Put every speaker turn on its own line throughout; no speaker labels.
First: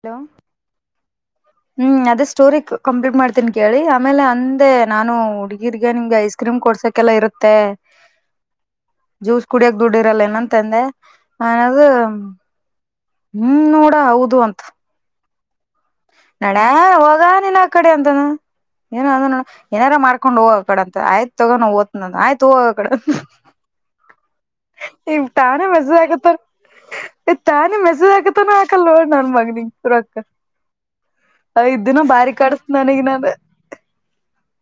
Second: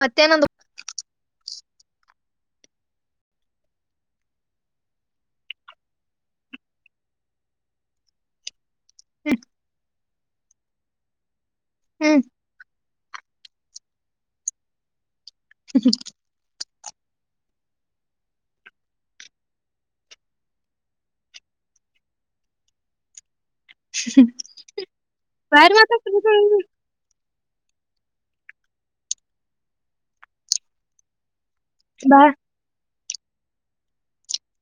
Hello
ಮತ್ತೇನಂದು [unintelligible]
ಹ್ಮ್ ಅದೇ story complete ಮಾಡ್ತೀನಿ ಕೇಳಿ ಆಮೇಲೆ ಅಂದೆ ನಾನು ಹುಡ್ಗೀರ್ಗ ನಿಮ್ಗೆ ಐಸ್ ಕ್ರೀಮ್ ಕೊಡ್ಸೋಕ್ಕೆೆಲ್ಲ ಇರುತ್ತೆ
[inaudible]
ಜ್ಯೂಸ್ ಕುಡಿಯಕ್ ದುಡ್ಡಿ ಇರಲ್ಲ ಏನಂತಂದೆ ಅನದು
ಹ್ಮ್
ಹ್ಮ್ ನೋಡ ಹೌದು ಅಂತ
ಹ [unintelligible]
ನಡ ಹೋಗ ನಿನ್ ಆ ಕಡೆ ಅಂತಾನ ಏನ ಅದ ನೋ ಏನಾರ ಮಾಡ್ಕೊಂಡ್ ಹೋಗೋ ಆ ಕಡೆ ಅಂತ ಆಯ್ತ ತಗೊಂಡೋ ಓದ್ ಆಯ್ತ ಹೋಗ್ ಆಕಡೆ
ಹ್ಮ
ಇಗ್ ತಾನೇ ಮೆಸ್ಸೇಜ್ ಅಕಕ್ಕತನ ಇ ತಾನೇ ಮೆಸೇಜ್ ಆಕತಾನ ಆಾಕಲ್ಲೋಡ್ ನನ್ ಮಗನಿಗ್ ತುರಾಕ ಐದ್ ದಿನ
ಬಾ
ಬಾರಿ ಕಡಿಸಸ ನನಗ ನನ್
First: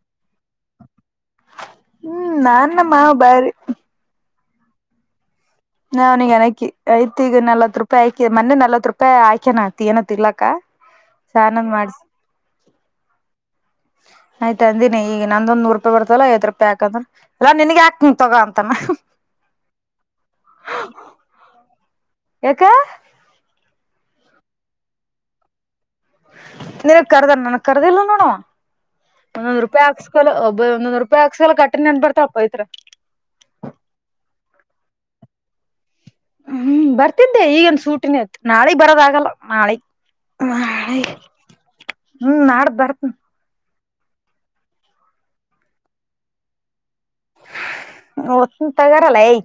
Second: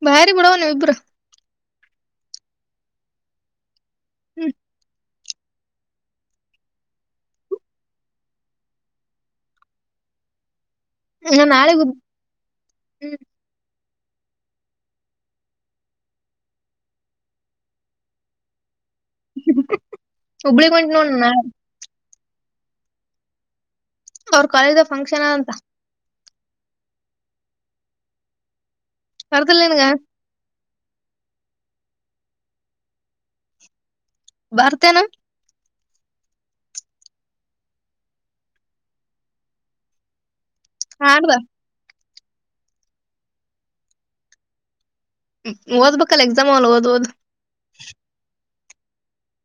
ಬಾರಿ ಬಿಡೋಣ ನೀವುಇಬ್ರು
ಹ್ಮ್ ನಾನ್ [unintelligible] ಬಾರಿ
ಹ್ಮ್
ನಾನಿಗ ಅನಕಿ ಐತ ಈಗ ನಲ್ವತ್ ರೂಪಾಯಿ ಆಯ ಮೊನ್ನೆ ನಲ್ವತ್ ರೂಪಾಯಿ ಆಯಕ್ಯನ ಆತಿ ಏನತ್ ಇಲಾ
ಹಾ ನಾಳಿಗ ಹ್ಮ್
ಆಯ್ತ ಅಂದಿನಿ ಈಗ ನಂದೊಂದ ನೂರು ರೂಪಾಯಿ ಬರ್ತಲ್ಲ ದ್ ಪ್ಯಾಕ್ ಅಂದ್ರ ಎಲ್ಲಾ ನನ್ಗೆ ಯಾಕ್ಂಗ ತಗೋ ಅಂತಾನ
ಹುಬ್ಬಳ್ಳಿ [unintelligible] ನಾ
ಎಕ್
ಅವ್ರ ಕಾಲೇಜ್ ದಾಗ ಫಂಕ್ಷನ್ ಅಂತ
ನಿನ ಕರ್ದಾನ ನನಗ್ ಕರ್ದಿಲ್ಲ ನೋಡು
ಕರ್ದಿಲ್ಲ
ಒಂದೊಂದ್
ನಿನ್ಗ
ರೂಪಾಯಿ ಹಾಕ್ಸ ಲ್ಲ ಒಬ್ಬ ಒಂದೂ ರೂಪಾಯಿ ಹಾಕ್ಸಲ್ಲ ಕಟ್ಟಿ ನನ್ ಬರ್ತಪ್ಪ ಐತ್ರ
ಬರ್ತೆೇನ
ಹ್ಮ್ ಬರ್ತಿದ್ದೆ ಈಗನ್ ಸೂಟಿನ ಆತ್ ನಾಳೆಗ್ ಬರೋದ ಆಗಲ್ಲ ನಾಳೆಗ್ ಆಯ
ಆಡ್ದ
ಹ್ಮ ನಾಡ್ದ ಬರ್ತ್ನ
ಓದ್ಬೇಕಲ್ಲ ಎಕ್ಸಾಮ್ ಓದ್ಓದ್
ನ್ ತಗಾರಲ್ಲ ಯ್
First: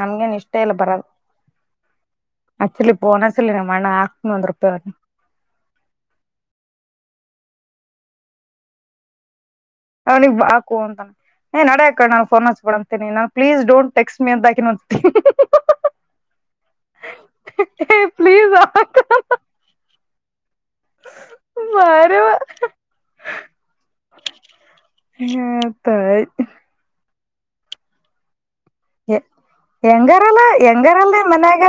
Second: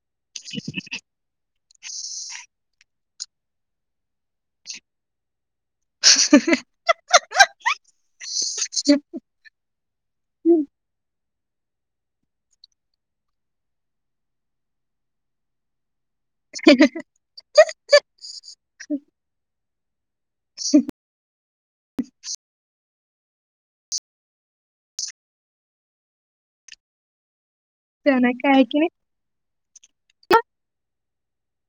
ನಮ್ಗೇನ್ ಇಷ್ಟ ಇಲ್ಲ ಬರೋದು ಆಕ್ಚುಲಿ ಫೋನ್ ಹಚ್ಚ ನಮ್ಮ ಅಣ್ಣಾಕ್ತನ ಒಂದ್ ರೂಪಾಯಿ
[unintelligible]
ಅವ್ನಿಗೆ ಹಾಕು ಅಂತಾನ ಏ ನಡಿ ಅಡಾಕ ಪೋನ್ ಹಚ್ಕಿ ಅಂತೀನಿ ನಾನ ಪ್ಲೀಸ್ ಡೋಟ್ ಟೇಕ್ಸ್ ಅ ಹಾಕಿಂದ್ತನಿ ಏ
[unintelligible]
ಪ್ಲೀಸ್ [inaudible] ಬಾರಿ ವಾ ಹತಾಯ
[unintelligible]
ಹೆಂಗಾರಲ್ಲ ಹೆಂಗಾರಲ್ಲ ನಿ ಮನ್ಯಾಗ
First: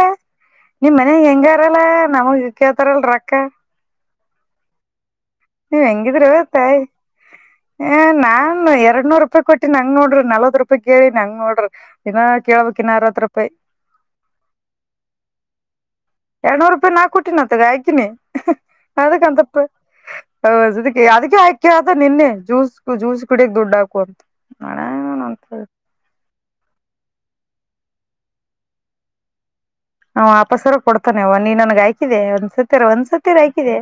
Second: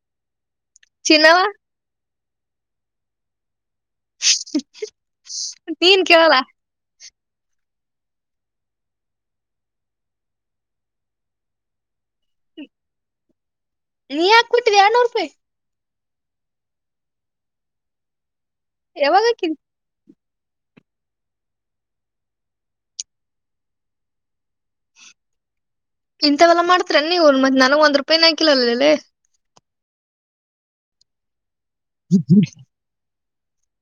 ನಿಮ್ ಮನ್ಯಾಗ
ಚಿನ್ನವ
ಹೆಂಗಾರ ಲ್ಲ ನಮಗ್ ಕೇಳ್ತರಲ್ಲ ರೊಕ್ಕ
[unintelligible]
ನೀವ್
ನೀನ್
ಹೆಂಗಿದ್ರೆ
ಕೇಳಲ್ಲ
ತ್ತಾಯ ಏ ನಾನ್ ಎರಡ್ ನೂರ್ ರೂಪಾಯಿ ಕೊಟ್ಟಿ ಹಂಗ್ ನೋಡ್ರಿ ನಲ್ವತ್ ರೂಪಾಯಿ ಕೇಳಿ ಹಂಗ ನೋಡ್ರಿ ಇನ್ನ ಕೇಳ್ಬೇಕಾ ಅರವತ್ತು ರೂಪಾಯಿ
ನೀ ಹಾ ಕೊಟ್ಟಿದೆ ಎರಡ ನೂರ ರೂಪಾಯಿ
ಎರಡ್ನೂರು ರೂಪಾಯಿ ನಾ ಕೊಟ್ಟೀನ ಅತ್ತಗ ಹಾಕಿನಿ
ಯಾವಾಗ ಹಾಕಿದಿ
ಅದಕ್ಂತಪ್ಪ ಹೌ ಅದಕ್ಕೆ ಅದಕ್ಕೆ ಹಂಗ ಕೇಳುತ್ತಾನ ನಿನ್ನೆ ಜ್ಯೂಸ್ ಜ್ಯೂಸ್ ಕುಡಿದ ನೋಡಿ ದುಡ್ಡು ಹಾಕು ಅಂತ [unintelligible]
ಇಂತವೆಲ್ಲ ಮಾಡತೀರ ನೀವು ಮತ್ ನನಗ ಒಂದ್ ರೂಪಾಯಿ ನಾ ಹಾಕಿಲ ಅಲ್ಲಲ್ಲೇ
ಅವಾ ವಾಪಸ್ಸರೇ ಕೊಡ್ತೇೆ ನೀನ್ ನನ್ಗ್ ಹಾಕಿದೆ ಒಂದ್ ಸತ್ತೇರ ಒಂದ್ ಸತ್ತರೆ ಹಾಕಿದೆ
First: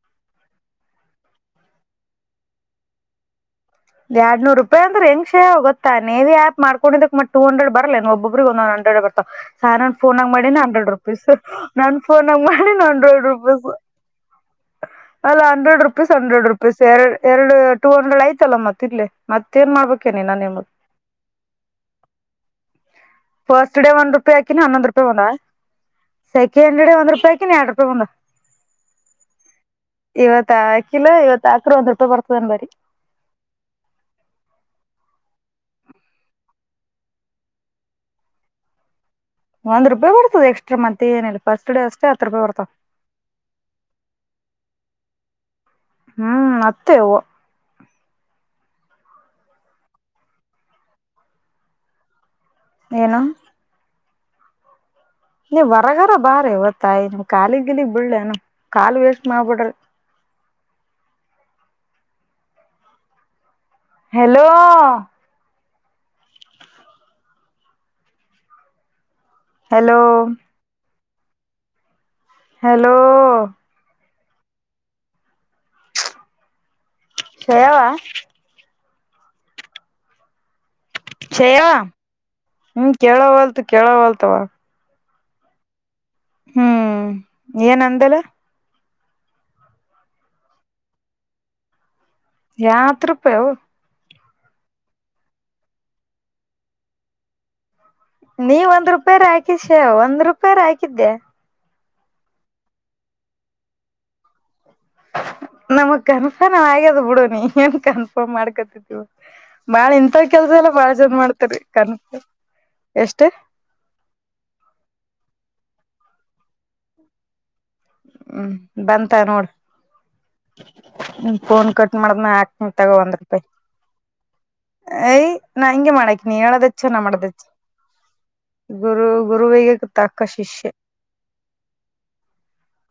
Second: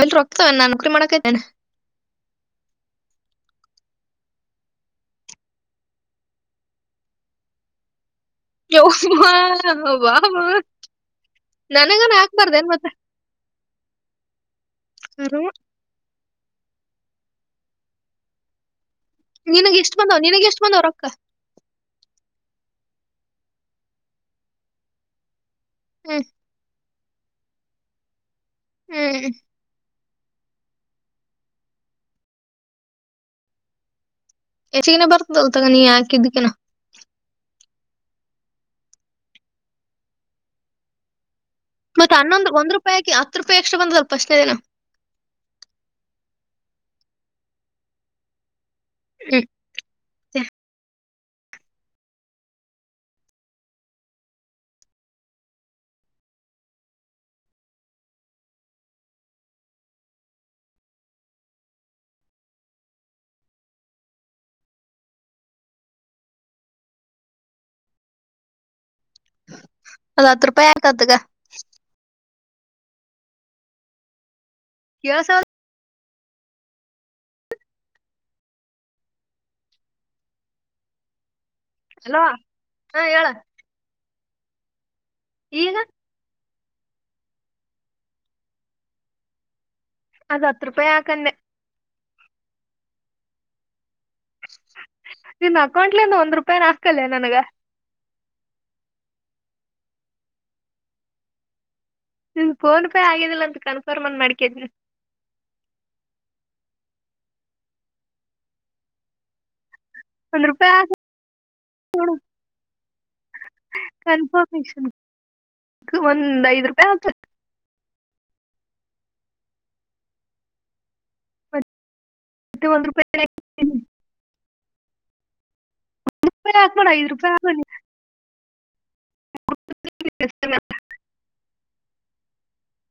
ಎಲ್ ರೊಕ್ಕವನ ನಾ ನೌಕ್ರಿ ಮಾಡಕ ಇದ್ದೇನೆ
ಎರಡ್ ನೂರು ರೂಪಾಯಿ ಅಂದ್ರ ಹೆಂಗ್ ಗೊತ್ತಾ ನೀವ ಯ ಆಪ್ ಮಾಡ್ಕೊಂಡಿದಕ್ತ್ ಟೂ ಹಂಡ್ರೆಡ್ ಬರ್ಲ್ಲ ಒಬ್ಬಗ ಒಂದ ಹ್ರೆಡ್ ಬರತಾವ ನಾನ್
ಬಾ
ಫೋನಗ ಮಾಡಿನ ಹಂಡ್ರೆಡ್ ರುಪೀಸ್ ನನ್
ನನಗನ
ಫೋನ್ಗ
ಹಾಕ್ಬಾರ್ದೇನ್
ಮಾಡನ
ಮತ್ತ
ಹಂಡ್ರೆಡ್ ರುಪೀಸ್ಸ ಅಲ್ಲ ಹಂಡ್ರೆಡ್ ರುಪೀಸ್ ಹಂಡ್ರೆಡ್ ರುಪೀಸ್ ಎರ ಎರಡು ಟೂ ಹಂಡ್ರೆಡ್ ಆಯ್ತಲ್ಲ ಮತ್ತ ಇಲ್ಲೇ ಮತ್ತೇನ್
ನಿನಗ್ ಎಷ್ಟ್
ಮಾಡ್ಬೇಕೇನೆ
ಬಂದವ್
ಇನ್
ನಿನಗ್ ಎಷ್ಟ್
ನಿಮಗ
ರೊಕ್ಕ.
ಫಸ್ ಡೇ ಒಂದು ರೂಪಾಯಿಆಕಿನ ಹನ್ನೊಂದು ರೂಪಾಯಿ ಬಂದವಾ
ಹ್ಮ್.
ಅಕೆ ಅಂಗಡಗಾ ಒಂದು ರೂಪಾಯಿ ಎರಡ್ ರೂಪಾಯಿಕ್ ಒಂದು.
ಹ್ಮ್
ಇವತ್ ಅಕಿನ್ ಇವತ್ ಆಕರು ಒಂದ್ ರೂಪಾಯಿ ಬರ್ತನ್ ಅಂದಕಿ.
ಹೆಚ್ಚಿಗನ್ ಬರ್ತದಲ್ ತಗೂ ಹಿಕಿದಕನ್.
ಒಂದು ರೂಪಿರ್ತದೆ ಎಕ್ಸ್ಟ್ರ ಮತ್ತ ಏನ್ ಇಲ್ಲಾ.
ಮತ್ತ ಹನ್ನೊಂದು ಒಂದು ರೂಪಾಯಿ ಆಕಿ ಹತ್ತ ರೂಪಾಯಿ ಏಷ್ಟರಾ ಪಾಸ್ಟಾನೇ ದಿನ.
ಹ್ಮ್ ಮತ್ತೇ ಹೊ.
ಹ್ಮ್... ಮತ್ತೆ.
ಏನೋ. ನೀ ಹೊರಗರ ಬಾರ ಯಾವ್ ತಾಯಿ ನಿಮ ಕಾಲಿ ಗಿಲ್ಲಿಗೆ ಬಿಳ್ಳನು ಕಾಲು ವೇಸ್ಟ್ ಮಾಡಬೇಡಿರಿ. ಹೇಳೋ. ಹೆಲೋ
ಅದ ಹತ್ತು ರೂಪಾಯಿ ಆಕ್ ತೋಗೂ.
ಹಲೋ.
ಕೆಲಸವದ್.
ಹೇಳ್. ಚಯವ್
ಅಲೋ
ಹ್ಮ್
ಹಾ ಹೇಳ
ಕೇಳೋ ಹೋಳ್ತಾ ಕೇಳೋ ಹೋಳ್ತ.
ಈಗ
ಹ್ಮ್ ಏನ್ ಅಂದಲ್ಲ.
ಅದ ಹತ್ತು ರೂಪಾಯಿ ಹಾಕ ಅಂದೆ.
ಯಾ ಹತ್ತ ರೂಪಾಯ ಅವು.
ನಿನ್ನ ಅಕೌಂಟ್ಲಿಂದ ಒಂದ್ ರೂಪಾಯನ ಹಾಕಲ್ಲ ನನಗ.
ನೀವ ಒಂದ್ ರೂಪಾಯಿರ ಹಾಕಿ ಶೆ ಒಂದ್ ರೂಪಾಯಿರ ಹಾಕಿದ್ದೆ.
ನಿ ಫೋನ್ ಪೇ ಆಗಿದಿಲ್ಲ ಅಂತ ಕನ್ಫರ್ಮ್ನ್ ಮಾಡ್ಕಿದನಿ.
ನಮಗ್ ಕನ್ಫರ್ಮ್ ಹಾಗ ಗ್ಯಾದ ಬಿಡೋ ನೀ ಏನ್ ಕನ್ಫರ್ಮ್ ಮಾಡ್ಕೊತಿದೀವ. ಬಾಳ ಇಂತ
ಒಂದ್
ಕೆಲ್ಸ ಎಲ್ಲ
ರೂಪಾಯಿ
ಬಾಳ್ ಜನ ಮಾಡ್ತರಿ ಕನಸ..... ಎಷ್ಟ
ಕನ್ಫರ್ಮೇಶನ್ ಒಂದ್ ಐದ್ ರೂಪಾಯಿ ಹಾಕ್.
ಹ್ಮ್ ಬಂತ ನೋಡ..... ಹ್ಮ. ಫೋನ್ ಕಟ್ ಮಾಡದಾಗ್ ಹಾಕ್ನನಿ ತಗೋ ಒಂದ್ ರೂಪಾಯಿ...... ಅಯ. ನಾ ಹಿಂಗೆ ಮಾಡಕ್ ನೀ
ಹಾಕ್ಬೇಡ
ಹೇಳದಚ್ಚು ನಾ
ಐದ್ ರೂಪಾಯಿ
ಮಾಡದಚ್ಚ ಗುರು ಗುರುವಿಗೆ. ತಾಕ್ಕ ಶಿಷ್ಯ.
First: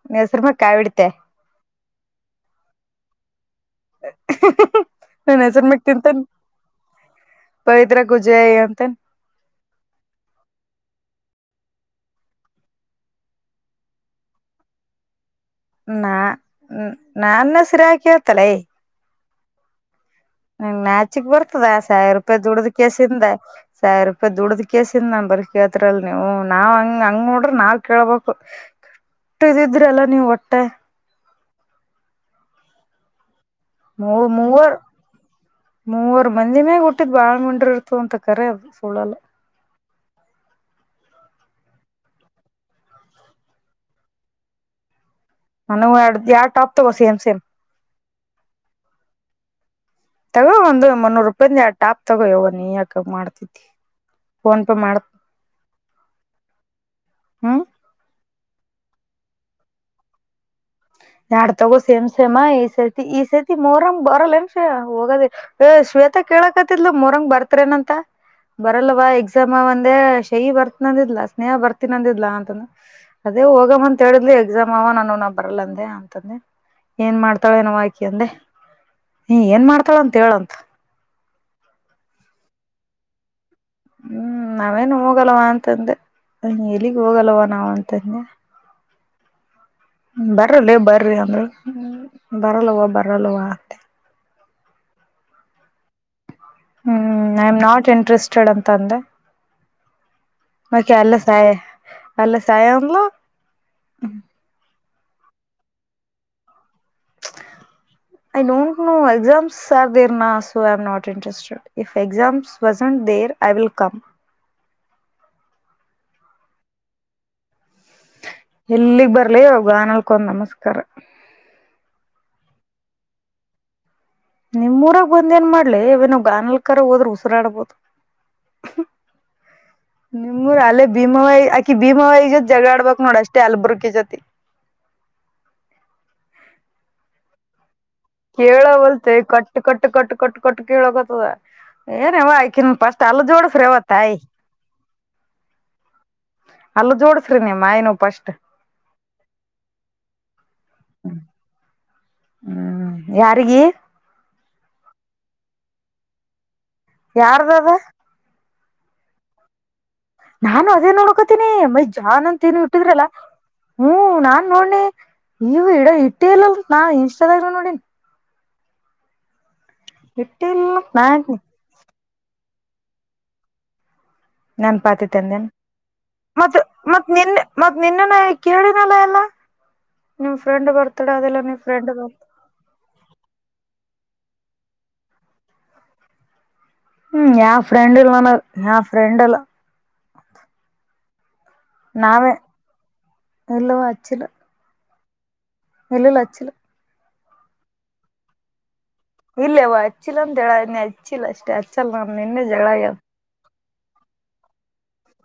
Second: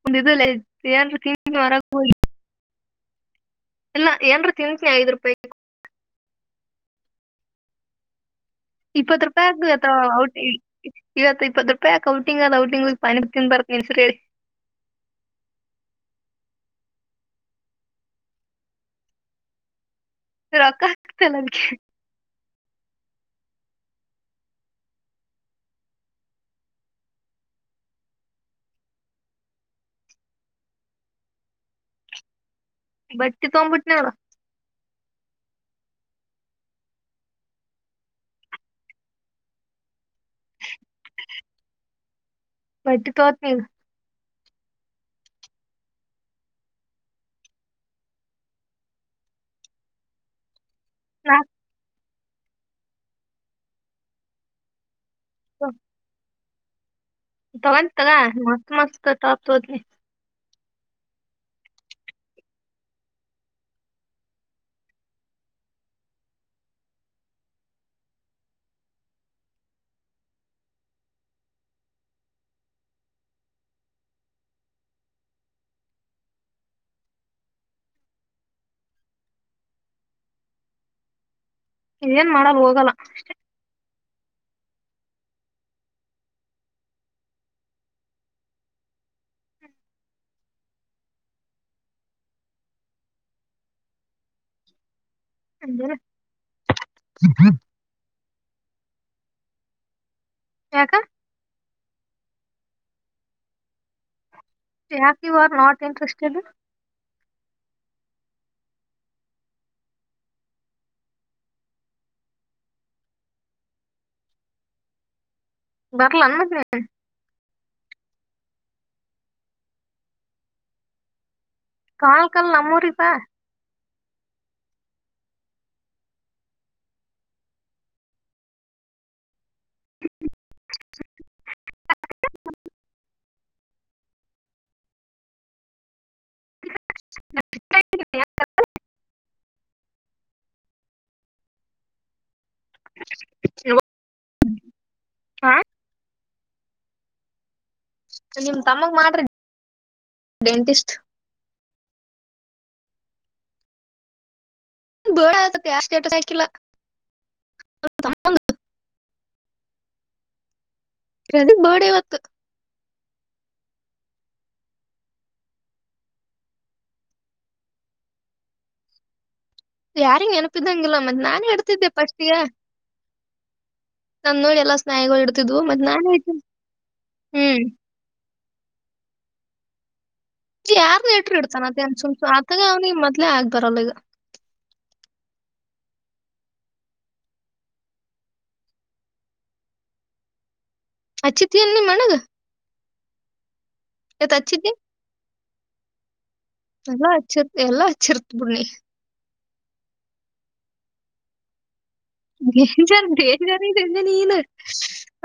ಒ
ಹೆಸರು
ಇಲ್ಲ
ಮ್ಯಾಗ ಕಾಯಿ ಇಡ್ತೆ
ನ್ ಮರ. [inaudible] ಇಲ್ಲ
ಹ್ಮ್
ಏನ್ರ
ಹ್ಮ್ ಹ್ಮ್ ಹ್ಮ್.......
ತಿಂತೀನಿ ಐದ್ ರೂಪಾಯಿ
ನನ್ ಹೆಸರ ಮಾಲೇ ತಿಂತನ್...... ಪವಿತ್ರ ಕೋ ಜ್ಜಯ ಅಂತನ್.
ಇಪ್ಪತ್ತು ರೂಪಾಯಿ ಆಗ್ಬೇಕ ಅಥವಾ ಟೀ. ಇವತ್ ಇಪ್ಪತ್ ರೂಪಾಯಿಾಕ್ ಔಟಿಂಗ್ ಔಟಿಂಗ್ ಪಾನಿ ಪುರಿ ತಿಂದ ಬರತೆನಿ ನಿನ್ನ ಹೆಸರ್ ಹೇಳಿ.
ನಾ...... ನನ್ನಸಿರ ಯಾಕ್ ಹೇಳಿತ್ತಲೆ. ನಿಂಗ
ರೊಕ್ಕ
ನಾಚಕ್
ಹಾಕ್ತಲ್ಲ
ಬರ್ತದ
ಅದಕ್ಕೆ
ಸಾವಿರ ರೂಪಾಯಿ ದುಡದ ಕೇಸಿಂದ. ಸಾವಿರೂಪಾಯಿ ದುಡ್ದ್ ಕೇಸಿಂದ ನಾನ್ ಬರ್ ಕೇಳ್ತ್ರಲ್ ನೀವು ನಾವ್ ಹಂಗ ಹಂಗ ನೋಡ್ರಿ ನಾವ್ ಕೇಳ್ಬೇಕು.
ಹ [inaudible]
ಒಟ್ಟ ಇದಿದ್ರಿ ಅಲ್ಲ ನೀವು ಒಟ್ಟ.
ಬಟ್ಟಿ ತೊಬಿಟ್ಟು.
ಮೂ. ಮೂವರ್.... ಮೂವರ್ ಮಂದಿನೇ ಊಟದ್ ಬಾಳ ಉಂಡ್ರ ಇರ್ತ ಅಂತ ಕರೆ ಅದು ಸುಳ್ಳಲ್ಲ.
ಬಟ್ಟಿ ತೋತ್ ನೀ [inaudible]
ನನವು ಎರಡು ಪ್ಯಾಂಟ್ ಟಾಪ್ ತಗೋ ಸೇಮ್ ಸೇಮ್. ತಗೊ ಒಂದು ಮುನ್ನೂರು
ನಾಲ್ಕು
ರೂಪಾಯ ಟಾಪ್ ತಗೋ ಯವ್ವ ನೀ ಯಾಕ ಅಂಗ್ ಮಾಡ್ತಿದಿ ಫೋನ್ ಪೇ ಮಾಡ್
ಹ [inaudible]
ಹ್ಮ್
ತಗಂತ್ ತಗ ಮತ್ ಮಸ್ತ್ ಟಾಪ್ ತಗೋತೀನಿ
ಎರ್ಡ್ ತಗೋ ಸೇಮ್ ಸೇಮ ಈ ಸೇತಿ ಈ ಸೇತಿ ಮೋರಂ ಬರಲ್ಲ ಹೆಮ್ ಸೇ ಹೋಗದ ಏ ಶ್ವೇತಾ ಕೇಳಕತ್ತಿದ್ಲ ಮೊಹರಂ ಗೆ ಬರ್ತೇರೆನಂತ ಬರಲ್ಲವಾ ಎಕ್ಸಾಮ ಅವಂದೇ ಶೈಿ ಬರ್ತನಂದ್ಲಾ ಸ್ನೇಹ ಬರ್ತನಂದಿದ್ಲ ಅಂತಂದ ಅದೇ ಹೋಗಮಂತ್ ಹೇಳಿದ್ಲಿ ಎಕ್ಸಾಮ್ ಅವ ನಾನು ಬರಲ್ಲ ಅಂದೆ ಅಂತಂದೆ ಏನ್ ಮಾಡ್ತಾಳೆನೋವ ಆಕಿ ಅಂದೆ ನೀ ಏನ್ ಮಾಡ್ತಾಳ ಅಂತ ಹೇಳಂತ
ಇನ್ ಏನ್ ಮಾಡಲ್ ಹೋಗಲ್ಲ
ಹ್ಮ್ ನಾವೇನು ಹೋಗಲ್ವ ಅಂತಂದೆ ಎಲ್ಲಿಗ್ ಹೋಗಲ್ಲವ ನಾವ್ ಅಂತಂದೆ ಬರಲ್ಲ ಬರ್ರಿ ಅಂದ್ರೆ ಬರಲ್ಲವ ಬರಲ್ಲವ ಅಂದೆ
ಅಂದ್ರ
ಹ್ಮ್ ಐ ಎಮ್ ನಾಟ್ ಇಂಟ್ರೆಸ್ಟೆಡ್ ಅಂತ ಅಂದೆ ಮ
ಯಾಕ
ಸಾಯ ಅಲ್ಲ ಸಾಯಲ
ಯಾಕ ಇವಾರ್ not interested
I don't know exams are ದೇರ್ನಾ so I am not interested if exams wasn't there I will come
ಬರ್ಲಾ ಮತ್ ನಿನ್
ಎಲ್ಲಿಗ್ ಬರ್ಲಿ ಗಾನಲ್ಕೊಂದ್ ನಮಸ್ಕಾರ
ಕಾಲ್ ಕಲ್ ನಮ್ಮೂರಿಗ್ ಬಾ
ನಿಮ್ ಊರಿಗ್ ಬಂದ ಏನ್ ಮಾಡ್ಲಿ ಇವ ನಾವು ಗಾನಲ್ ಕರ ಹೋದ್ರ ಉಸರಾಡ್ಬೋದು
[inaudible]
ನಿಮೂರ ಅಲ್ಲೇ ಭೀಮಾವಾಯ ಆಕಿ ಭೀಮಾವಿ ಜೊತ್ ಜಗಳ ಆಡ್ಬಬೇಕಕ್ ನೋಡ ಅಷ್ಟೇ ಅಲ್ಬರ್ಕ ಜೊತಿ ಕೇಳವಲ್ತೆ ಕಟ್ ಕಟ್ಟ ಕಟ್ ಕಟ್ಟ ಕಟ್ಟು ಕೇಳಕತದ ಏನಯ್ತ ಅಕಿನ ಪಷ್ಟ್ ಅಲ್ಲ ಜೋಡೀಸರವ್ವ ತಾಯಿ
ಹಾ
ಅಲ್ಲ ಜೋಡಸ್ರಿ ನಿಮ್ಮ ನು ಪಸ್ಟ್
ನಿಮ್ ತಮ್ಮಗ್ ಮಾಡ್ರಿ ಡೆಂಟಿಸ್ಟ್
ಹ್ಮ್ ಯಾರಿಗೆ
ಬೇಳ ಆಯ್ತ್ ಯಾರ್ ಸ್ಟೇಟಸ್ ಹಾಕಿಲ್ಲ
ಯಾರದದ
[unintelligible]
ನಾನು ಅದೇ ನೋಡ್ಕೋತೀನಿ
ಪ್ರದೀಪ್ ಬೇಡ
ಮೈ
ಇವತ್ತು
ಜಾನ್ ಅಂತ ಏನ ಇಟ್ಟಿದ್ರಲ್ಲಾ ಹ್ಮ್ ನಾನ್ ನೋಡನ ಇವು ಇಡೋ ಇಟ್ಟಿಲ್ಲ ನಾ ಇನ್ಸ್ಟಾದಾಗಿ ನೋಡಿ
ಯಾರಿಂಗ್
ಇಟ್ಟೇ ಇಲ್ಲ
ನೆಪಿದಂಗಿಲ್ಲ
ನಾ
ಮತ್ ನಾನೆ ಹಿಡ್ತಿದ್ದೆ ಪಸ್ಟ್ ಈಗ ಎಲ್ಲಾ
ನನ್ ಪಾತಿ
ಸ್ನಾಯಿಗಳು
ತಂದೇನೆ
ಇಡ್ತಿದ್ವು ಮತ್ ನಾನೇ ಇಟ್ನಿ
ಮತ್ ಮತ್ ನಿನ್ನ
ಹ್ಮ್
ಮ ನಿನ್ನನೆ ಕೇಳಿನಲ್ಲ ಎಲ್ಲಾ ನಿಮ್ ಫ್ರೆಂಡ್ ಬರ್ತಡೆ ಅದೆಲ್ಲ ನಿನ್ ಫ್ರೆಂಡ್ ದು
ತಗೋಅವ್ನಿಗೆ ಮೊದ್ಲೆ ಆಗ್ಬಾರಲ್ಲ ಈಗ.
ಹ್ಮ್ ಯಾವ ಫ್ರೆಂಡ್ ಇಲ್ ಮನ ಯಾವ ಫ್ರೆಂಡ್ ಅಲ್ಲ.
ಅಿ [unintelligible]
ನಾವೇ ಇಲ್ಲವಾ.
ಇವತ್ತ ಹಚ್ಚಿದ್ದಿ.
ಇಲ್ಲ ಇಲ್ಲ ಹಚ್ಚಿಲ್ಲ.
ಎಲ್ಲಾ ಹಚ್ಚಿರ್ತ್ ಎಲ್ಲಾ ಹಚ್ಚಿರ್ತ್ ಬಿಡ್ ನೀ.
ಇಲ್ಲೇವ ಹಚ್ಚಿಲ್ಲ ಅಂತ ಹೇಳೆ ಹಚ್ಚಿಲ್ಲ ಅಷ್ಟೇ ಅಚ್ಚ. [unintelligible]
ಡೇಂಜರ್ ಡೇಂಜರ್ ನೀನು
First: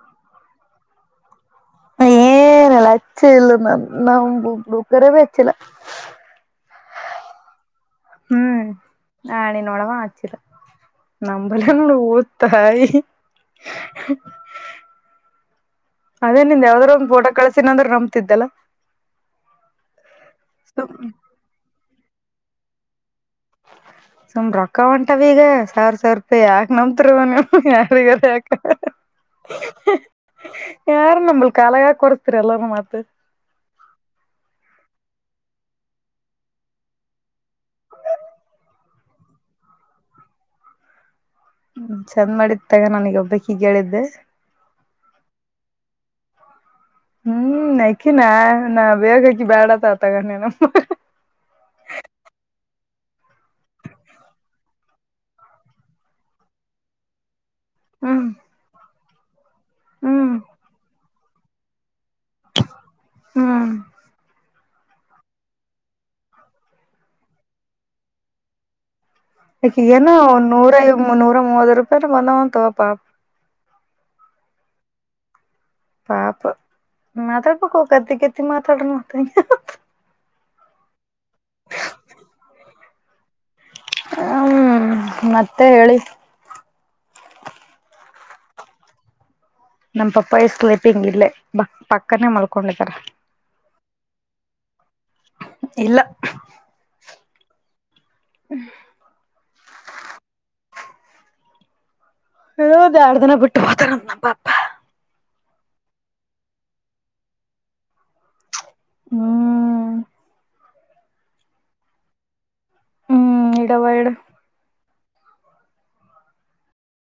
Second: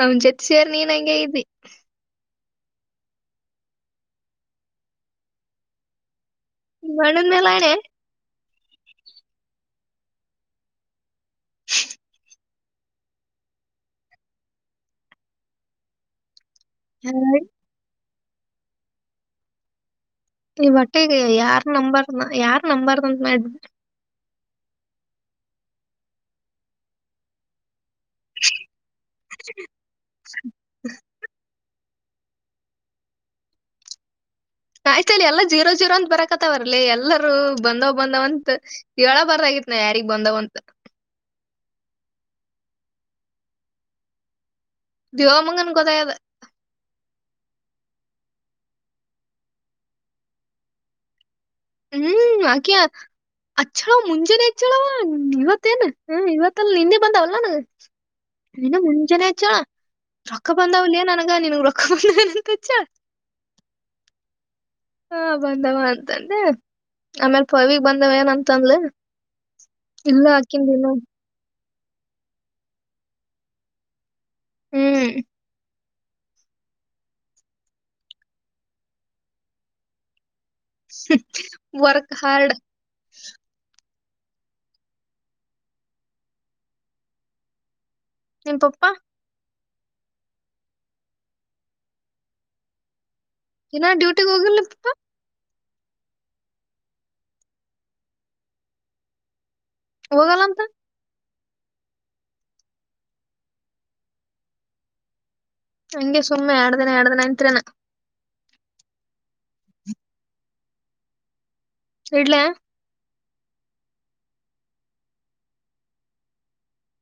ಅವನ್ ಜತ್ಸಿ ಸೆರಿ ನೀನ್ ಹಂಗೆ ಆಗಿದೀ.
ಏನಲ್ಲ ಅಚ್ಚ ಇಲ್ಲ ನನ್ನ ಕರೆಗೂ ಅಚ್ಚಿಲ್ಲ.
ನೀಮಣ್ಣ ಮೆಲಣೇ
ಹ್ಮ್ ನನ್ನೋಡವ ಆಚರ [unintelligible] ನಂಬಲ್ಲ. ತಾಯಿ [unintelligible] ಅದೇ ನಿಂದ ಯಾವ್ದಾದ್ರೂ ಒಂದ ಪೋಟೋ ಕಳಸಿನಂದ್ರರು ನಂಬ್ತಿದ್ದಲ್ಲ.
ಈ
ಸುಮ್
ಹೊಟ್ಟೆಗೆ ಯಾರ್ ನಂಬರ್ನ ಯಾರ್ ನಂಬರ್ಂತ ಮಾಡಿ.
ಸುಮ್ಮ್ ರೊಕ್ಕ ಹೋಂಟವ ಈಗ ಸಾವಿರ ಸಾವಿರ ರೂಪಾಯಿ ಯಾಕ್ ನಂಬ್ತರವ ನೀವು. ಯಾರಗರ ಯಾಕ ಯಾರ್ ನಮ್ಮಳ್ ಕಾಲಗ ಕೊರಚ್ ಮತ್
ಆಯ್ತಲ್ಲಿ ಎಲ್ಲಾ ಜೀರೋ ಜೀರೋ ಅಂತ್ ಬರಕತ್ತವರ್ಲಿ ಎಲ್ಲರೂ ಬಂದವ್ ಬಂದವ್ ಅಂತ ಹೇಳ ಬಾರದ ಆಗಿತ್ ನಾ ಯಾರಿಗ್ ಬಂದಾವ ಅಂತ
ಚಂದ ಮಾಡಿದ ತಗ ನನಗ ಒಬ್ಬಕಿಗ್ ಹೇಳಿದ್ದೆ
ದೇವಮಂಗನ ಗೋತಾಆಗೆಯದ
ಹ್ಮ್ ನಕಿನ ನಾ ಬೇಕ ಬ್ಯಾಡ ಅತ್ತಾಳ ತಗೋ
ಹ್ಮ್ ಆಕೆ ಅಚ್ಚಾಳ ಮುಂಜಾನೆ ಹೆಚ್ಚಳವ ಇವತ್ತೇನ್ ಹ ಇವತ್ತಲ್ಲ ನಿನ್ನೆ ಬಂದಾವಲ್ಲ ನನಗ.
ಹ್ಮ್
ನನು ಮುಂಜೇನ ಹಚ್ಚಾಳ
ಹ್ಮ್
ರೊಕ್ಕ ಬಂದಾವುಲ್ಲೇನು ನಗ ನನಗೆ ರೊಕ್ಕ ಬಂದ. ಎದಕ ಕಚ್ಚಾಳ
ಹ್ಮ್
ಹು ಬಂದವ ಅಂತಂದ ಆಮೇಲ್ ಪವಿ ಗೆ ಬಂದವ ಏನಂತಂದಲ.
ಆಕಿಗ ಏನೋ ಒಂದ ನೂರ ನೂರ ಮೂವತ್ತು ರೂಪಾಯ ಬಂದಾವನ್ ತೋಪಾ.
ಹ್ಮ್
ಪಾಪ ಮಾತಾಡಬೇಕು ಪ ಕತ್ತ ಕತ್ತ ಮಾತ್ರಡ ಮಾತ.
[unintelligible] Work hard.
ಹ್ಮ್ ಮತ್ತೆ ಹೇಳಿ.
ನಿಮ್ಮ ಪಪ್ಪ.
ನಮ್ ಪಪ್ಪಾಯ ಸ್ಲೀಪಿಂಗ್ ಇಲ್ಲೇ ಬ ಪಕ್ಕನೇ ಮಲ್ಕೊಂಡಿದಾರೆ.
ಇನ್ ಅ ಡ್ಯೂಟಿಗ್ ಹೋಗಿಲ್ಲ ಪಪ್ಪಾ.
ಇಲ್ಲಾ
ಹೋಗಲ್ಲ ಅಂತ
ಇದ ಎರಡ್ ದಿನ ಬಿಟ್ಟು ಹೋತನ ನಮ್ಮ್ ಪಪ್ಪಾ
ಹಂಗೆ ಸುಮ್ಮನೆ ಎರಡ್ ದಿನ ಎರಡ್ ದಿನ ಅಂತ್ರಿರೆನ
ಹ್ಮ್
ಇಡ್ಲಾ
ಹ್ಮ್ ಇಡವಾ ಇಡ